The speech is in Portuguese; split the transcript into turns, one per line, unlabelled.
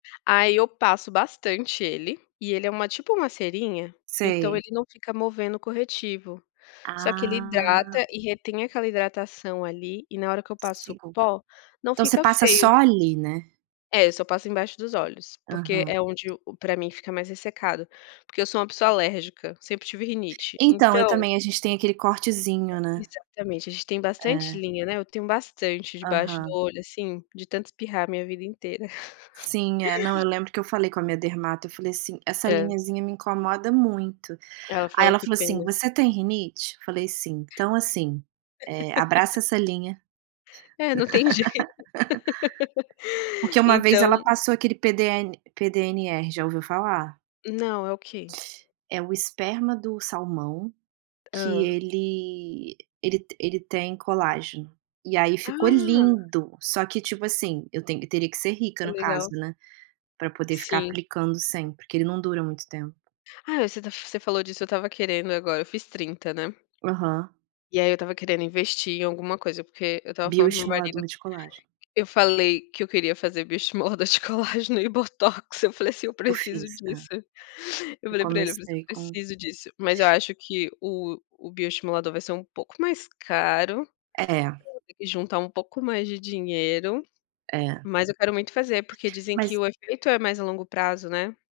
Aí eu passo bastante ele, e ele é uma, tipo, uma cerinha, então
Sei.
ele não fica movendo o corretivo. Só que ele
Ah.
hidrata e retém aquela hidratação ali, e na hora que eu passo o
[unintelligible]
pó, não
.Então você
fica
passa
feio.
só ali, né.
É, eu só passo embaixo dos olhos, porque
Aham.
é onde o o para mim fica mais ressecado. Porque eu sou uma pessoa alérgica, sempre tive rinite,
Então eu
então.
também, a gente tem aquele
É,
cortezinho, né.
exatamente, a gente tem bastante
É.
linha, né, eu tenho bastante debaixo do
Aham.
olho assim, de tanto espirrar a minha vida inteira.
Sim é, não, eu lembro que eu falei com a minha dermato, eu falei assim: "Essa
Hã.
linhazinha me incomoda muito".
Ela
Aí
falou:
ela
"Que
falou assim:
pena".
"Você tem rinite?". Eu falei: "Sim", "Então assim, eh, abraça essa linha".
É, não tem jeito.
Porque uma vez ela
Então
passou aquele PDN PDNR, já ouviu falar?
Não, é o quê?
É o esperma do salmão, que
Hã?
ele, ele te ele tem colágeno. E aí ficou
Ah.
lindo, só que tipo assim, eu tenho teria que ser rica
É
no caso,
legal.
né. Para poder ficar
Sim.
aplicando sempre, porque ele não dura muito tempo.
Ah você ta você falou disso eu estava querendo agora eu fiz 30, né.
Aham.
E aí eu estava querendo investir em alguma coisa, porque eu estava falando para o meu
Bioestimulador
marido,
de colágeno.
eu falei que eu queria fazer bioestimulador de colágeno e botox, eu falei assim: "Eu
Eu
preciso
fiz, ah.
disso". Eu
Eu
falei para ele, eu falei assim: "Eu
comecei com
preciso disso", mas eu acho que o o bioestimulador vai ser um pouco mais caro,
É.
[unintelligible] juntar um pouco mais de dinheiro,
É.
mas eu quero muito fazer porque dizem que
Mas
o efeito é mais a longo prazo, né.